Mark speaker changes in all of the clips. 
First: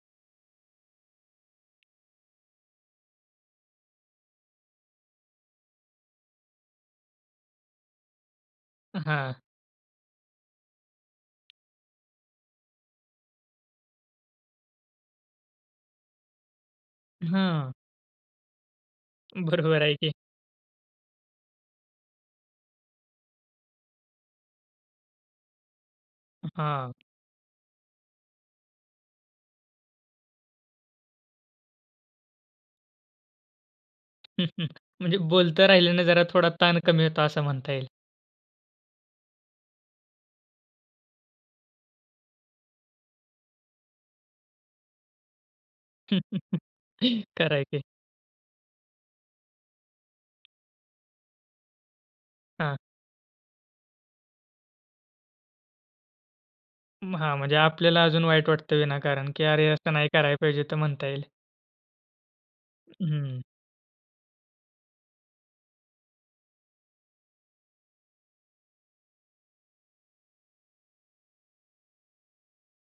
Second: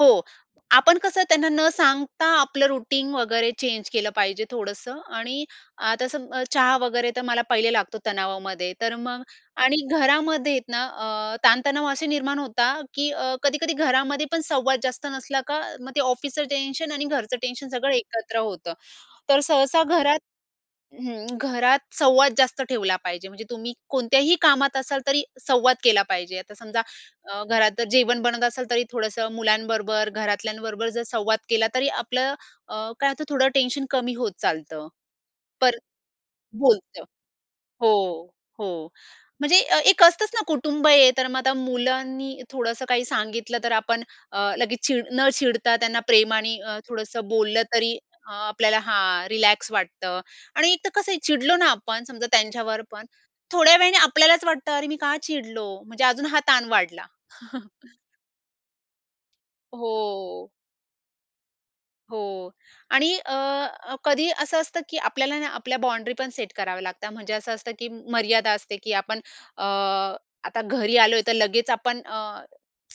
Speaker 1: हो, आपण कसं त्यांना न सांगता आपलं रुटीन वगैरे चेंज केलं पाहिजे थोडंसं. आणि आता सम चहा वगैरे तर मला पहिले लागतो तणावामध्ये, तर
Speaker 2: अ,
Speaker 1: मग
Speaker 2: हां.
Speaker 1: आणि घरामध्ये ना, अ, ताणतणाव असे निर्माण होतात, की अ, कधी-कधी घरामध्ये पण संवाद जास्त नसला का, मग ते ऑफिसचं टेन्शन आणि घरचं टेन्शन
Speaker 2: हं.
Speaker 1: सगळं एकत्र होतं. तर सहसा
Speaker 2: बरोबर आहे की.
Speaker 1: घरात हं, घरात संवाद जास्त ठेवला पाहिजे. म्हणजे तुम्ही कोणत्याही कामात असाल, तरी संवाद केला पाहिजे. आता समजा,
Speaker 2: हां.
Speaker 1: अ, घरात जर जेवण बनत असल, तरी थोडंसं मुलांबरोबर, घरातल्यांबरोबर जर संवाद केला, तरी आपलं अ, काय होतं, थोडं टेन्शन कमी होत चालतं.
Speaker 2: म्हणजे बोलतं
Speaker 1: पण
Speaker 2: राहिल्याने जरा थोडा ताण
Speaker 1: बोलतं
Speaker 2: कमी होतो असं म्हणता येईल.
Speaker 1: हो, हो. म्हणजे अ, एक असतंच ना, कुटुंब आहे. तर मग आता मुलांनी थोडंसं काही सांगितलं, तर आपण अ, लगेच चीड न चिडता त्यांना प्रेमानी अ, थोडंसं
Speaker 2: खरं
Speaker 1: बोललं,
Speaker 2: आहे की.
Speaker 1: तरी अ, आपल्याला हां, रिलॅक्स वाटतं. आणि एक तर कसं आहे, चिडलो ना आपण समजा
Speaker 2: हां.
Speaker 1: त्यांच्यावर पण, थोड्या वेळाने आपल्यालाच वाटतं, "अरे, मी का चिडलो?" म्हणजे अजून हा ताण वाढला.
Speaker 2: हां, म्हणजे आपल्याला अजून वाईट वाटतं विनाकारण की "अरे, असं नाही करायला
Speaker 1: हो.
Speaker 2: पाहिजे ते" म्हणता येईल.
Speaker 1: हो. आणि
Speaker 2: हम्म.
Speaker 1: अ, कधी असं असतं, की आपल्याला ना आपल्या बाउंडरी पण सेट कराव्या लागतात. म्हणजे असं असतं, की मर्यादा असते की आपण अ, आता घरी आलोय, तर लगेच आपण अ,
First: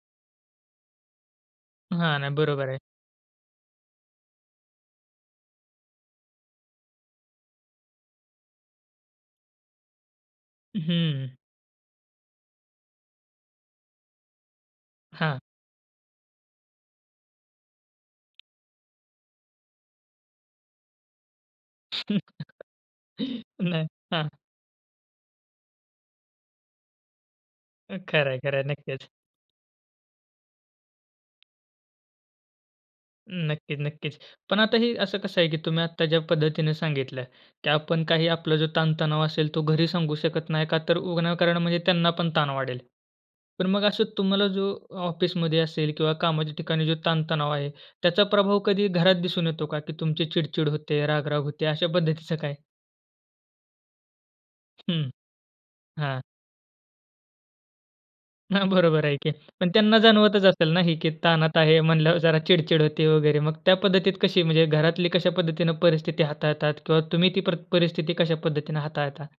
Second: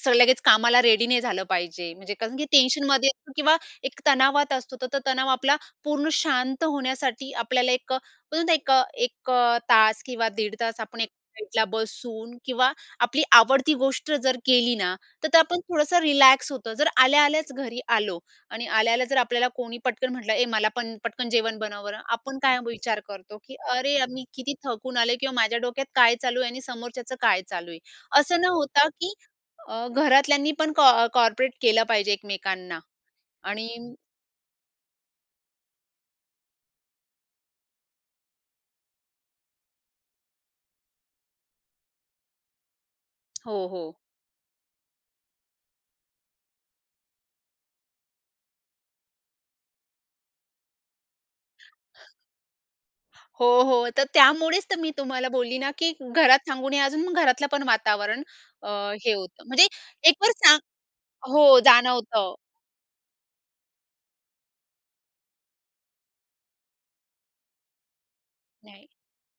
Speaker 1: स लगेच कामाला रेडी नाही झालं पाहिजे. म्हणजे
Speaker 2: हां, नाही
Speaker 1: कारण की
Speaker 2: बरोबर आहे.
Speaker 1: टेन्शनमध्ये असतो किंवा एक तणावात असतो. तर तो तणाव आपला पूर्ण शांत होण्यासाठी आपल्याला 1 अ, आपण बोलतो ना 1 अ, 1 अ, तास किंवा दीड तास आपण एक
Speaker 2: हम्म.
Speaker 1: साईडला बसून किंवा आपली आवडती गोष्ट जर केली ना, तर
Speaker 2: हां.
Speaker 1: आपण थोडंसं रिलॅक्स होतो. जर आल्या-आल्याच घरी आलो आणि आल्या-आल्या जर आपल्याला कोणी पटकन म्हटलं, "ए मला पण पटकन जेवण बनवं बर." आपण काय विचार करतो. की
Speaker 2: नाही.
Speaker 1: "अरे यार, मी
Speaker 2: हां.
Speaker 1: किती थकून आलेय," किंवा "माझ्या डोक्यात काय चालू आहे आणि समोरच्याचं काय चालू आहे."
Speaker 2: खरंय,
Speaker 1: असं न
Speaker 2: खरंय.
Speaker 1: होता
Speaker 2: नक्कीच.
Speaker 1: की अ, घरातल्यांनी पण कॉ कोऑपरेट केलं पाहिजे एकमेकांना
Speaker 2: हं,
Speaker 1: आणि
Speaker 2: नक्कीच, नक्कीच. पण आता ही असं कसं आहे की तुम्ही आता ज्या पद्धतीने सांगितल, की आपण काही आपला जो ताणतणाव असेल तो घरी सांगू शकत नाही, का तर विनाकारण म्हणजे त्यांना पण ताण वाढेल.
Speaker 1: हो,
Speaker 2: पण मग
Speaker 1: हो.
Speaker 2: असं तुम्हाला जो ऑफिसमध्ये असेल किंवा कामाच्या ठिकाणी जो ताण-तणाव आहे, त्याचा प्रभाव कधी घरात दिसून येतो का? की तुमची चिडचिड होते, राग-राग होते? अशा पद्धतीचं काय?
Speaker 1: हो, हो, तर त्यामुळेच तर मी
Speaker 2: हं,
Speaker 1: तुम्हाला बोलली ना, की
Speaker 2: हां.
Speaker 1: घरात सांगू नये. अजून मग घरातलं पण वातावरण
Speaker 2: हां,
Speaker 1: अ,
Speaker 2: बरोबर
Speaker 1: हे
Speaker 2: आहे की.
Speaker 1: होतं. म्हणजे
Speaker 2: पण त्यांना
Speaker 1: एक वर
Speaker 2: जाणवतच
Speaker 1: सांग
Speaker 2: असेल ना, ही की ताणात
Speaker 1: हो,
Speaker 2: आहे म्हणल्यावर,
Speaker 1: जाणवतं.
Speaker 2: जरा चिडचिड होते वगैरे. मग त्या पद्धतीत कशी म्हणजे घरातली कशापद्धतीने परिस्थिती हाताळतात किंवा तुम्ही ती प्रत परिस्थिती कशापद्धतीने
Speaker 1: नाही.
Speaker 2: हाताळता?